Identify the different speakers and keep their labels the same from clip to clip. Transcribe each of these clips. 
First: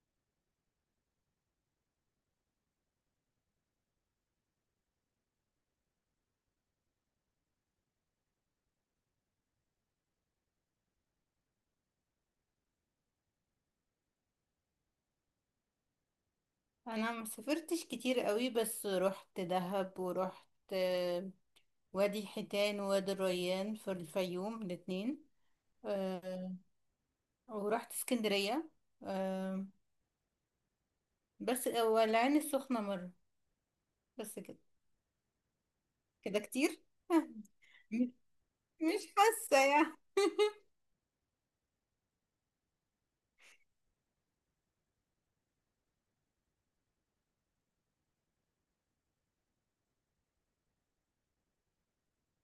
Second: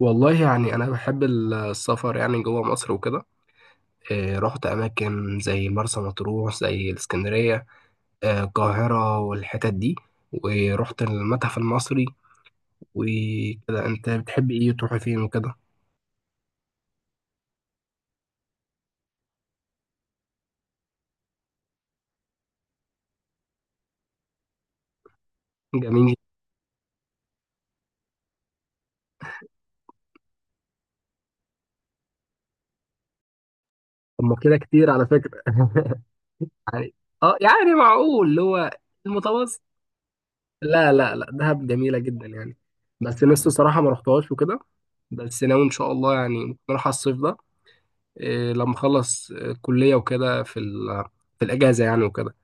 Speaker 1: والله يعني أنا بحب السفر يعني جوه مصر وكده. رحت أماكن زي مرسى مطروح زي الإسكندرية، القاهرة والحتت دي. ورحت المتحف المصري وكده. أنت بتحب إيه؟ تروح فين وكده؟
Speaker 2: انا ما سافرتش كتير قوي بس رحت دهب ورحت آه، وادي حيتان ووادي الريان في الفيوم الاتنين.
Speaker 1: جميل.
Speaker 2: آه، ورحت اسكندرية. آه، بس والعين السخنة مرة.
Speaker 1: طب ما
Speaker 2: بس
Speaker 1: كده
Speaker 2: كده.
Speaker 1: كتير على فكرة
Speaker 2: كده كتير.
Speaker 1: يعني يعني معقول اللي هو
Speaker 2: مش
Speaker 1: المتوسط.
Speaker 2: حاسة يعني.
Speaker 1: لا لا لا، دهب جميلة جدا يعني. بس لسه صراحة ما رحتهاش وكده. بس ناوي إن شاء الله يعني ممكن أروح الصيف ده. لما اخلص كلية وكده في الأجازة يعني وكده.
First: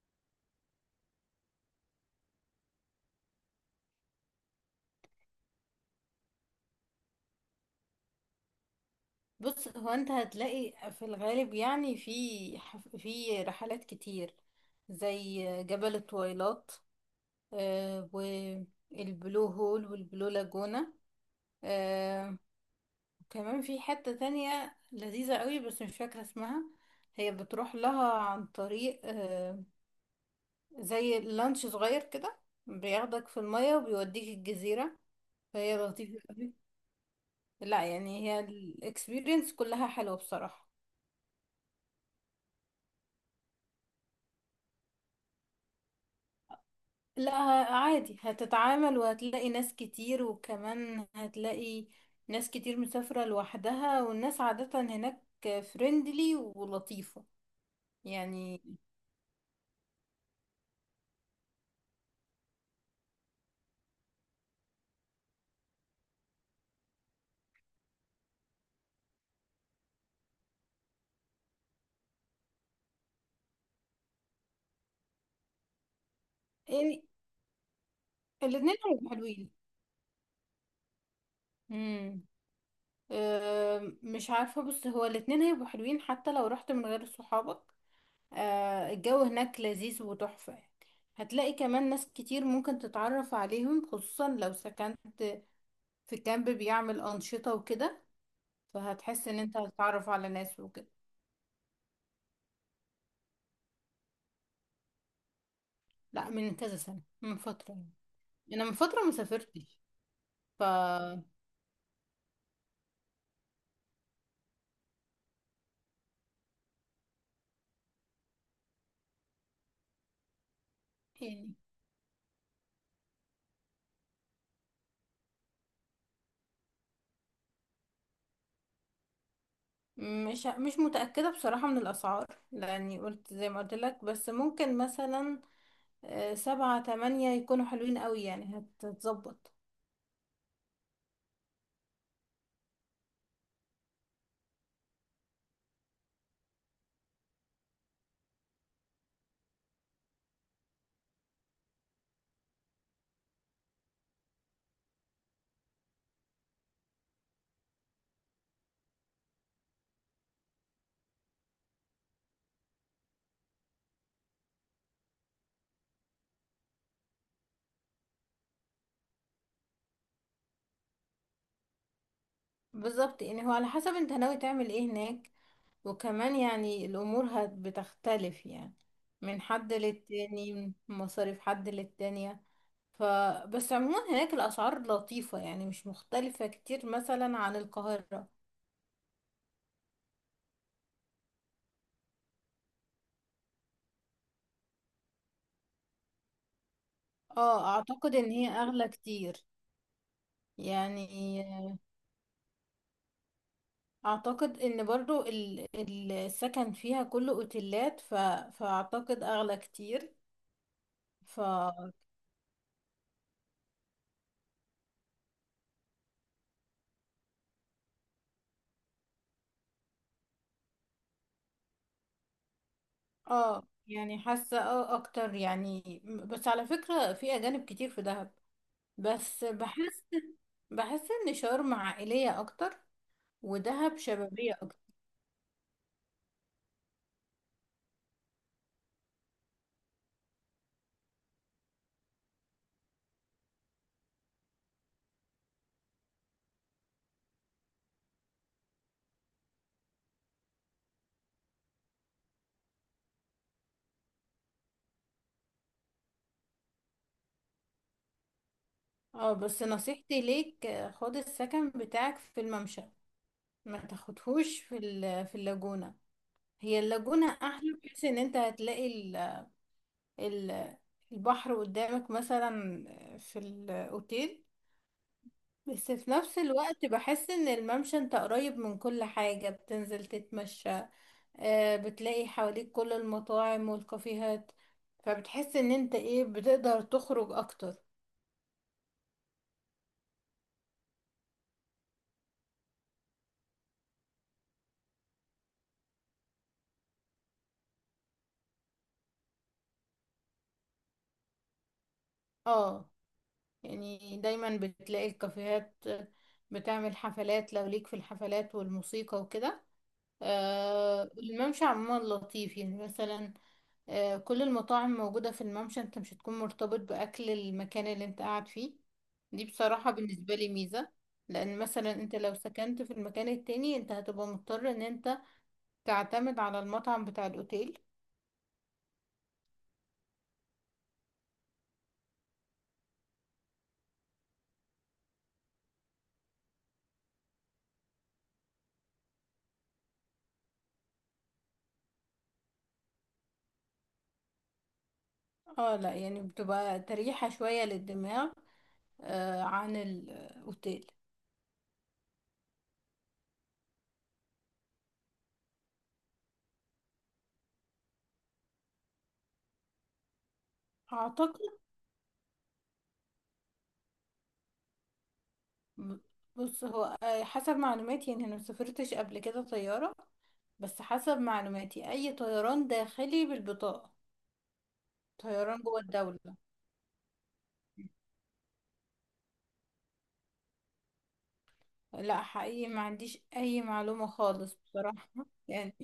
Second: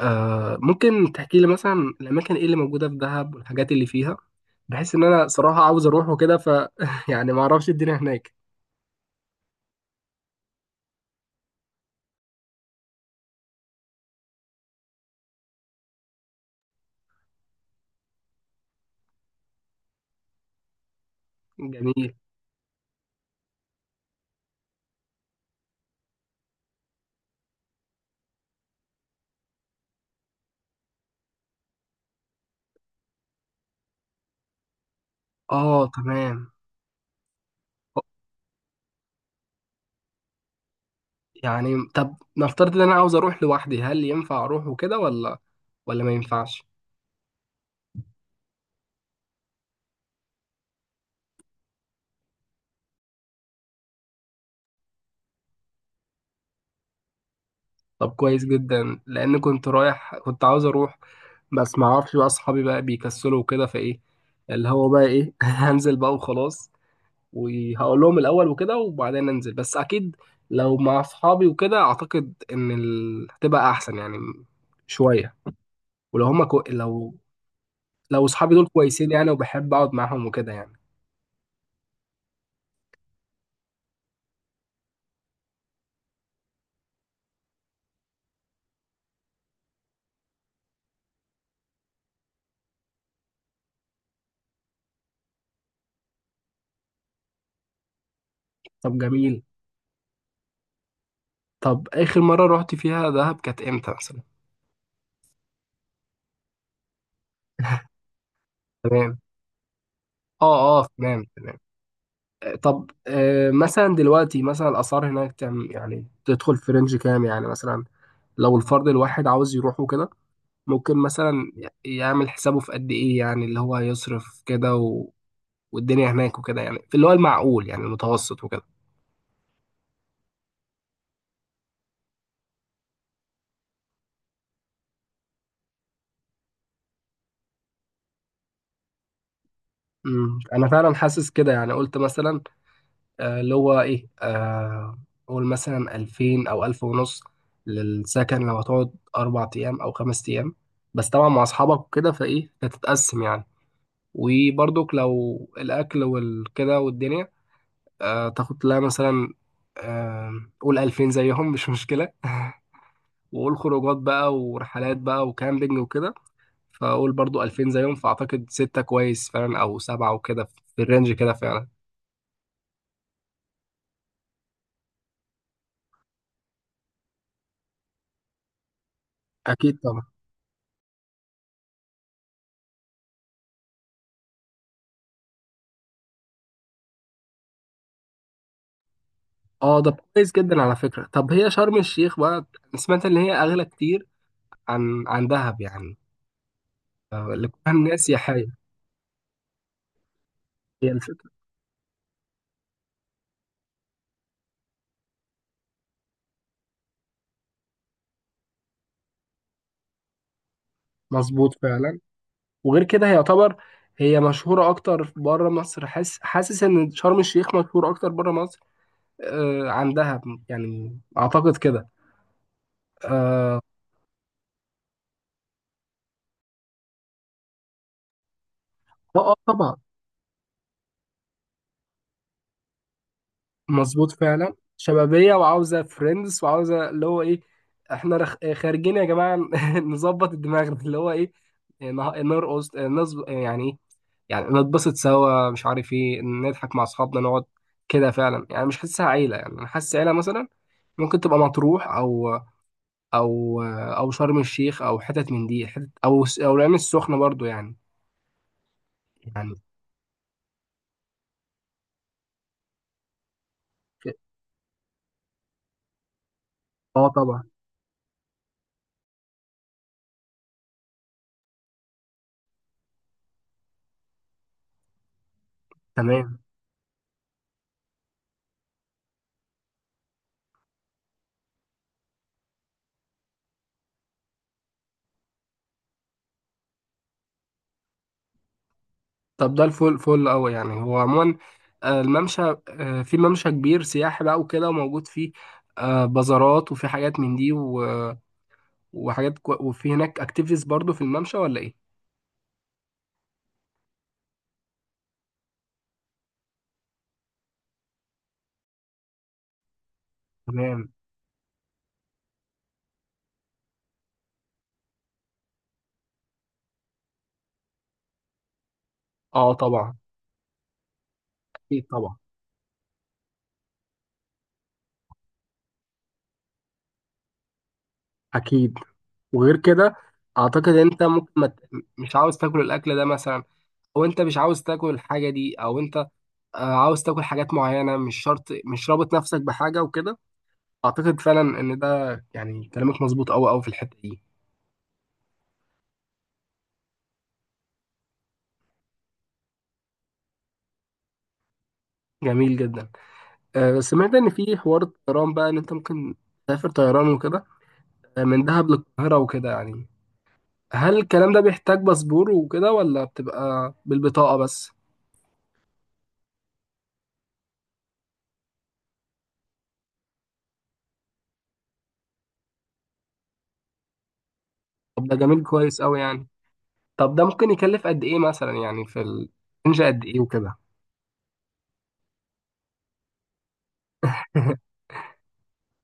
Speaker 1: ممكن تحكي لي مثلا الأماكن إيه اللي موجودة في دهب والحاجات اللي فيها، بحيث إن أنا صراحة عاوز أروح وكده. يعني ما أعرفش الدنيا هناك.
Speaker 2: بص، هو انت هتلاقي في الغالب يعني في رحلات كتير زي جبل الطويلات، والبلو هول والبلو لاجونا.
Speaker 1: جميل.
Speaker 2: آه، كمان في حتة تانية لذيذة قوي بس مش فاكرة اسمها. هي بتروح لها عن طريق زي لانش صغير كده، بياخدك في المية وبيوديك الجزيرة. فهي لطيفة
Speaker 1: تمام.
Speaker 2: قوي. لا، يعني هي الاكسبيرينس كلها حلوة بصراحة.
Speaker 1: يعني طب نفترض إن أنا عاوز أروح لوحدي، هل ينفع أروح وكده ولا ما ينفعش؟
Speaker 2: لا، عادي، هتتعامل وهتلاقي ناس كتير، وكمان هتلاقي ناس كتير مسافرة لوحدها، والناس عادة هناك فريندلي ولطيفة.
Speaker 1: طب كويس
Speaker 2: يعني،
Speaker 1: جدا، لأن كنت رايح، كنت عاوز أروح. بس ما أعرفش بقى، أصحابي بقى بيكسلوا وكده، فإيه اللي هو بقى إيه هنزل بقى وخلاص، وهقول لهم الاول وكده وبعدين ننزل. بس اكيد لو مع اصحابي وكده، اعتقد ان هتبقى احسن يعني شويه. ولو هم كو...
Speaker 2: يعني
Speaker 1: لو لو اصحابي دول
Speaker 2: الاتنين
Speaker 1: كويسين
Speaker 2: هيبقوا
Speaker 1: يعني،
Speaker 2: حلوين.
Speaker 1: وبحب اقعد معاهم وكده يعني.
Speaker 2: امم أه، مش عارفة. بص، هو الاتنين هيبقوا حلوين حتى لو رحت من غير صحابك. أه، الجو هناك لذيذ وتحفة يعني. هتلاقي كمان ناس كتير ممكن تتعرف عليهم، خصوصا لو سكنت في كامب بيعمل أنشطة وكده،
Speaker 1: طب
Speaker 2: فهتحس ان
Speaker 1: جميل.
Speaker 2: انت هتتعرف على ناس وكده.
Speaker 1: طب اخر مره رحت فيها دهب كانت امتى مثلا؟
Speaker 2: لا، من كذا سنة، من فترة يعني. انا من فترة
Speaker 1: تمام.
Speaker 2: مسافرتش. ف
Speaker 1: اه تمام تمام. طب مثلا دلوقتي مثلا الاسعار هناك كام يعني؟ تدخل في رينج كام يعني مثلا، لو الفرد الواحد عاوز يروح وكده؟ ممكن مثلا
Speaker 2: يعني
Speaker 1: يعمل حسابه في قد ايه يعني، اللي هو هيصرف كده والدنيا هناك وكده يعني، في اللي هو المعقول يعني المتوسط وكده.
Speaker 2: مش متأكدة بصراحة من الأسعار، لأني قلت زي ما قلت لك، بس ممكن مثلا سبعة تمانية يكونوا حلوين قوي، يعني هتظبط.
Speaker 1: امم، انا فعلا حاسس كده. يعني قلت مثلا اللي هو ايه، قول مثلا 2000 او 1000 ونص للسكن، لو هتقعد 4 ايام او 5 ايام، بس طبعا مع اصحابك وكده فايه هتتقسم يعني. وبرضك لو الاكل والكده والدنيا، تاخد لها مثلا، آه، قول 2000 زيهم مش مشكلة. وقول خروجات بقى ورحلات بقى وكامبينج وكده، فاقول برضو 2000 زيهم، فاعتقد ستة كويس فعلا او سبعة وكده، في الرينج كده فعلا.
Speaker 2: بالظبط، يعني هو على حسب انت ناوي تعمل ايه هناك، وكمان يعني الامور بتختلف يعني، من حد
Speaker 1: اكيد طبعا.
Speaker 2: للتاني، من مصاريف حد للتانية. ف بس عموما هناك الاسعار لطيفة يعني، مش مختلفة كتير مثلا عن القاهرة.
Speaker 1: اه ده كويس جدا على فكرة. طب هي شرم الشيخ بقى، أنا سمعت ان هي اغلى كتير عن دهب يعني، اللي كلها
Speaker 2: اه،
Speaker 1: الناس
Speaker 2: اعتقد ان هي
Speaker 1: سياحية.
Speaker 2: اغلى كتير
Speaker 1: هي
Speaker 2: يعني.
Speaker 1: الفكرة.
Speaker 2: اعتقد ان برضو السكن فيها كله اوتيلات. فاعتقد اغلى كتير.
Speaker 1: مظبوط فعلا. وغير كده هي يعتبر، هي مشهورة اكتر بره مصر. حاسس حاسس ان شرم الشيخ مشهورة اكتر بره مصر عن دهب يعني، اعتقد كده. اه.
Speaker 2: اه يعني حاسة اه اكتر يعني، بس على فكرة في اجانب كتير في دهب، بس
Speaker 1: طبعا.
Speaker 2: بحس ان شرم عائلية اكتر، ودهب
Speaker 1: مظبوط
Speaker 2: شبابية
Speaker 1: فعلا،
Speaker 2: اكتر.
Speaker 1: شبابيه وعاوزه فريندز وعاوزه اللي هو ايه. احنا خارجين يا جماعه نظبط الدماغ اللي هو ايه. نرقص يعني ايه، يعني نتبسط سوا، مش عارف ايه، نضحك مع اصحابنا، نقعد كده فعلا. يعني مش حاسسها عيله. يعني انا حاسس عيله مثلا ممكن تبقى مطروح، او او او شرم الشيخ، او حتت من دي حتت، او العين السخنه برضو يعني.
Speaker 2: اه،
Speaker 1: يعني
Speaker 2: بس نصيحتي ليك خد السكن بتاعك في الممشى، ما تاخدهوش في في اللاجونة. هي
Speaker 1: اه
Speaker 2: اللاجونة
Speaker 1: طبعا.
Speaker 2: احلى، بحيث ان انت هتلاقي ال- البحر قدامك مثلا في الاوتيل. بس في
Speaker 1: تمام.
Speaker 2: نفس الوقت بحس ان الممشى انت قريب من كل حاجة، بتنزل تتمشى، بتلاقي حواليك كل المطاعم والكافيهات، فبتحس ان انت ايه بتقدر تخرج اكتر.
Speaker 1: طب ده الفل فل قوي يعني. هو عموما الممشى، في ممشى كبير سياحي بقى وكده، وموجود فيه بازارات، وفي حاجات من دي وفي هناك اكتيفيتيز برضو في الممشى ولا ايه؟
Speaker 2: اه يعني، دايما بتلاقي الكافيهات بتعمل حفلات، لو ليك في الحفلات والموسيقى وكده.
Speaker 1: تمام.
Speaker 2: آه، الممشى عموما لطيف يعني، مثلا آه كل المطاعم موجودة في الممشى. انت مش هتكون مرتبط بأكل المكان اللي انت قاعد فيه. دي
Speaker 1: اه
Speaker 2: بصراحة
Speaker 1: طبعا.
Speaker 2: بالنسبة لي ميزة، لأن
Speaker 1: اكيد
Speaker 2: مثلا انت
Speaker 1: طبعا.
Speaker 2: لو سكنت في المكان التاني انت هتبقى مضطر ان انت تعتمد على المطعم بتاع الأوتيل.
Speaker 1: اكيد. وغير كده اعتقد انت ممكن ما ت- مش عاوز تاكل الاكل ده مثلا، او انت مش عاوز تاكل الحاجه دي، او انت عاوز تاكل حاجات معينه، مش شرط، مش رابط نفسك بحاجه وكده. اعتقد فعلا ان ده يعني كلامك مظبوط قوي قوي في الحته دي.
Speaker 2: اه لا، يعني بتبقى تريحة شوية للدماغ آه عن الأوتيل.
Speaker 1: جميل جدا. سمعت ان في حوار الطيران بقى، ان انت ممكن تسافر طيران وكده من دهب للقاهرة وكده يعني. هل الكلام
Speaker 2: أعتقد
Speaker 1: ده بيحتاج باسبور وكده، ولا بتبقى بالبطاقة بس؟
Speaker 2: ب- بص، هو حسب معلوماتي يعني أنا مسافرتش قبل كده طيارة، بس حسب معلوماتي أي طيران داخلي بالبطاقة.
Speaker 1: طب ده جميل،
Speaker 2: طيران جوه
Speaker 1: كويس قوي يعني.
Speaker 2: الدولة.
Speaker 1: طب ده ممكن يكلف قد ايه مثلا يعني، في الرينج قد ايه وكده؟
Speaker 2: لا حقيقي ما عنديش أي معلومة خالص بصراحة يعني.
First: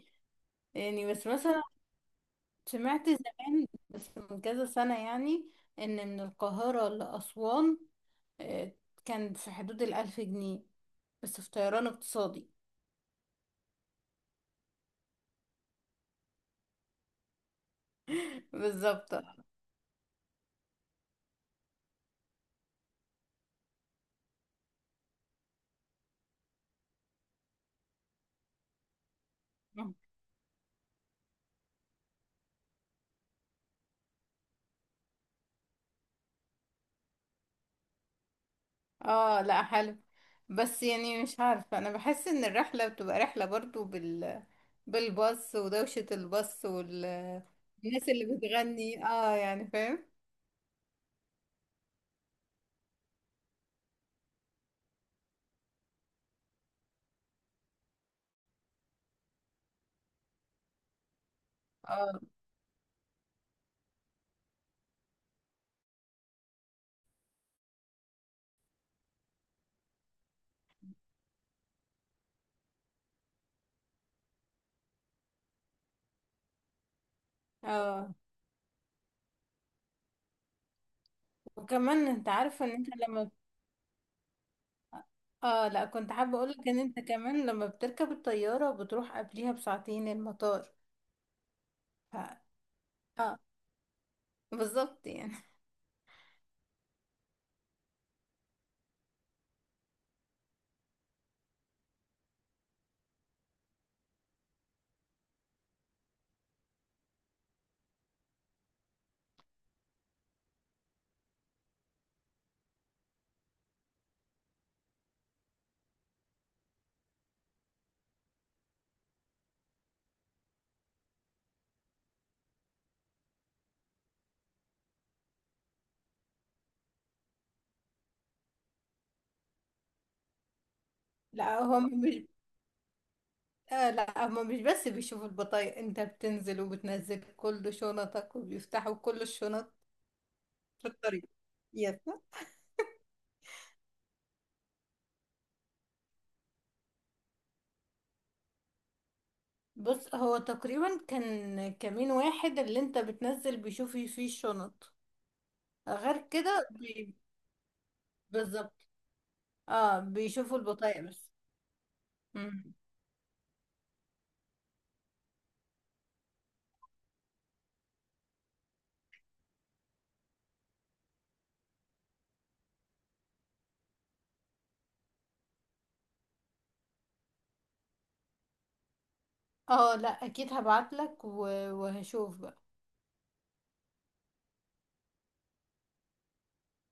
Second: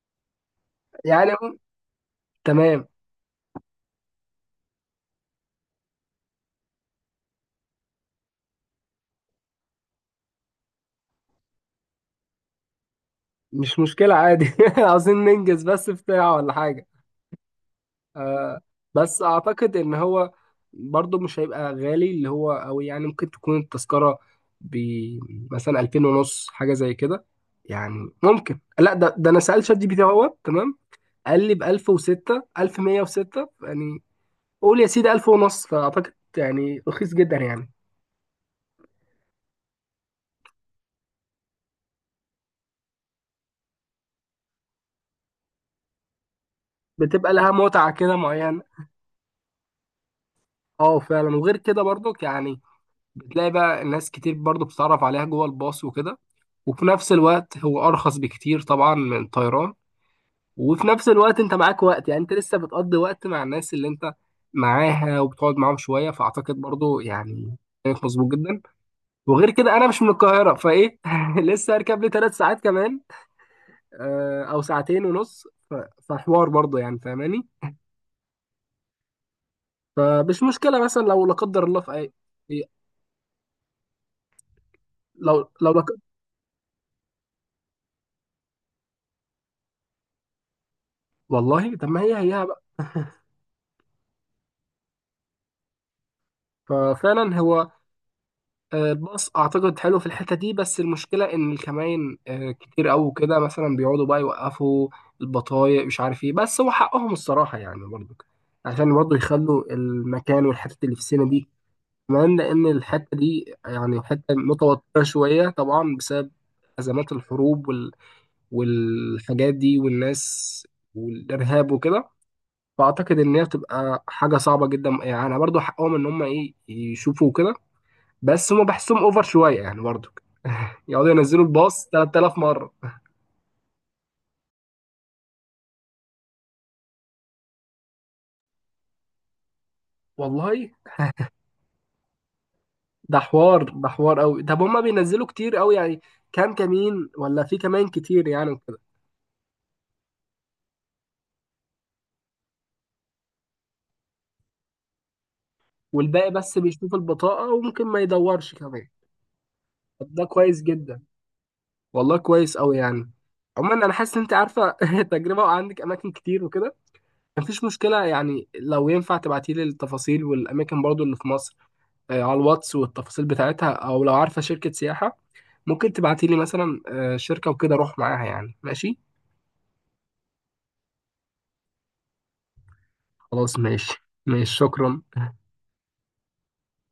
Speaker 2: يعني، بس
Speaker 1: يعني
Speaker 2: مثلا
Speaker 1: تمام،
Speaker 2: سمعت زمان، بس من كذا سنة يعني، إن من القاهرة لأسوان آه، كان في حدود 1000 جنيه، بس في طيران اقتصادي.
Speaker 1: مش مشكلة عادي عاوزين ننجز بس بتاع ولا حاجة. آه.
Speaker 2: بالظبط.
Speaker 1: بس اعتقد ان هو برضه مش هيبقى غالي اللي هو، او يعني ممكن تكون التذكرة ب مثلا 2000 ونص حاجة زي كده. يعني ممكن، لا ده انا سألت شات جي بي تي اهوت تمام، قال لي ب 1006 1106 يعني، قول يا سيدي 1000 ونص. فاعتقد يعني رخيص جدا يعني.
Speaker 2: اه لا، حلو، بس يعني مش عارفة، أنا بحس إن الرحلة بتبقى رحلة برضو بالباص، ودوشة الباص
Speaker 1: بتبقى
Speaker 2: والناس
Speaker 1: لها متعة كده
Speaker 2: اللي
Speaker 1: معينة.
Speaker 2: بتغني اه، يعني فاهم.
Speaker 1: اه فعلا. وغير كده برضك يعني بتلاقي بقى ناس كتير برضو بتتعرف عليها جوه الباص وكده. وفي نفس الوقت هو أرخص بكتير طبعا من الطيران. وفي نفس الوقت انت معاك وقت، يعني
Speaker 2: اه،
Speaker 1: انت لسه بتقضي وقت مع الناس اللي انت معاها، وبتقعد معاهم شويه. فاعتقد برضو يعني كانت مظبوط جدا. وغير كده انا مش من القاهره فايه لسه هركب لي 3 ساعات كمان، او ساعتين ونص. فحوار برضو يعني فاهماني.
Speaker 2: اه،
Speaker 1: فمش مشكله مثلا لو لا قدر الله في
Speaker 2: وكمان
Speaker 1: اي،
Speaker 2: انت عارفة ان انت لما
Speaker 1: لو
Speaker 2: اه،
Speaker 1: لو لا
Speaker 2: لا،
Speaker 1: ق-
Speaker 2: كنت حابة اقولك ان انت كمان لما بتركب الطيارة بتروح قبليها بساعتين المطار.
Speaker 1: والله طب ما هي
Speaker 2: ف...
Speaker 1: هيها بقى.
Speaker 2: اه، بالظبط يعني.
Speaker 1: ففعلا هو باص اعتقد حلو في الحته دي، بس المشكله ان الكمائن كتير قوي كده، مثلا بيقعدوا بقى يوقفوا البطايق مش عارف ايه. بس هو حقهم الصراحه يعني برضو، عشان برضو يخلوا المكان والحته اللي في السينما دي. كمان لان الحته دي يعني حته متوتره شويه طبعا، بسبب ازمات الحروب والحاجات دي والناس والارهاب وكده. فاعتقد ان هي بتبقى حاجه صعبه جدا يعني. برضو حقهم ان هم ايه يشوفوا كده، بس هم بحسهم اوفر شويه يعني برضو. يقعدوا ينزلوا
Speaker 2: لا
Speaker 1: الباص
Speaker 2: هم مش
Speaker 1: 3000 مرة.
Speaker 2: لا هما مش بس بيشوفوا البطايق، انت بتنزل وبتنزل كل شنطك وبيفتحوا كل الشنط
Speaker 1: والله،
Speaker 2: في الطريق. يس.
Speaker 1: ده حوار، ده حوار قوي. طب هما بينزلوا كتير قوي يعني؟ كام كمين، ولا في كمان كتير يعني وكده؟
Speaker 2: بص، هو تقريبا كان كمين واحد اللي انت بتنزل بيشوف فيه الشنط، غير
Speaker 1: والباقي بس
Speaker 2: كده
Speaker 1: بيشوف البطاقة، وممكن ما يدورش
Speaker 2: بالظبط،
Speaker 1: كمان.
Speaker 2: اه،
Speaker 1: طب ده
Speaker 2: بيشوفوا
Speaker 1: كويس جدا.
Speaker 2: البطايق بس.
Speaker 1: والله كويس
Speaker 2: مم.
Speaker 1: قوي يعني. عموما انا حاسس ان انت عارفة تجربة وعندك اماكن كتير وكده، مفيش مشكلة يعني. لو ينفع تبعتي لي التفاصيل والاماكن برضو اللي في مصر على الواتس والتفاصيل بتاعتها، او لو عارفة شركة سياحة ممكن تبعتي لي مثلا شركة وكده اروح معاها يعني. ماشي
Speaker 2: اه لا، اكيد هبعتلك وهشوف.
Speaker 1: خلاص، ماشي ماشي، شكرا.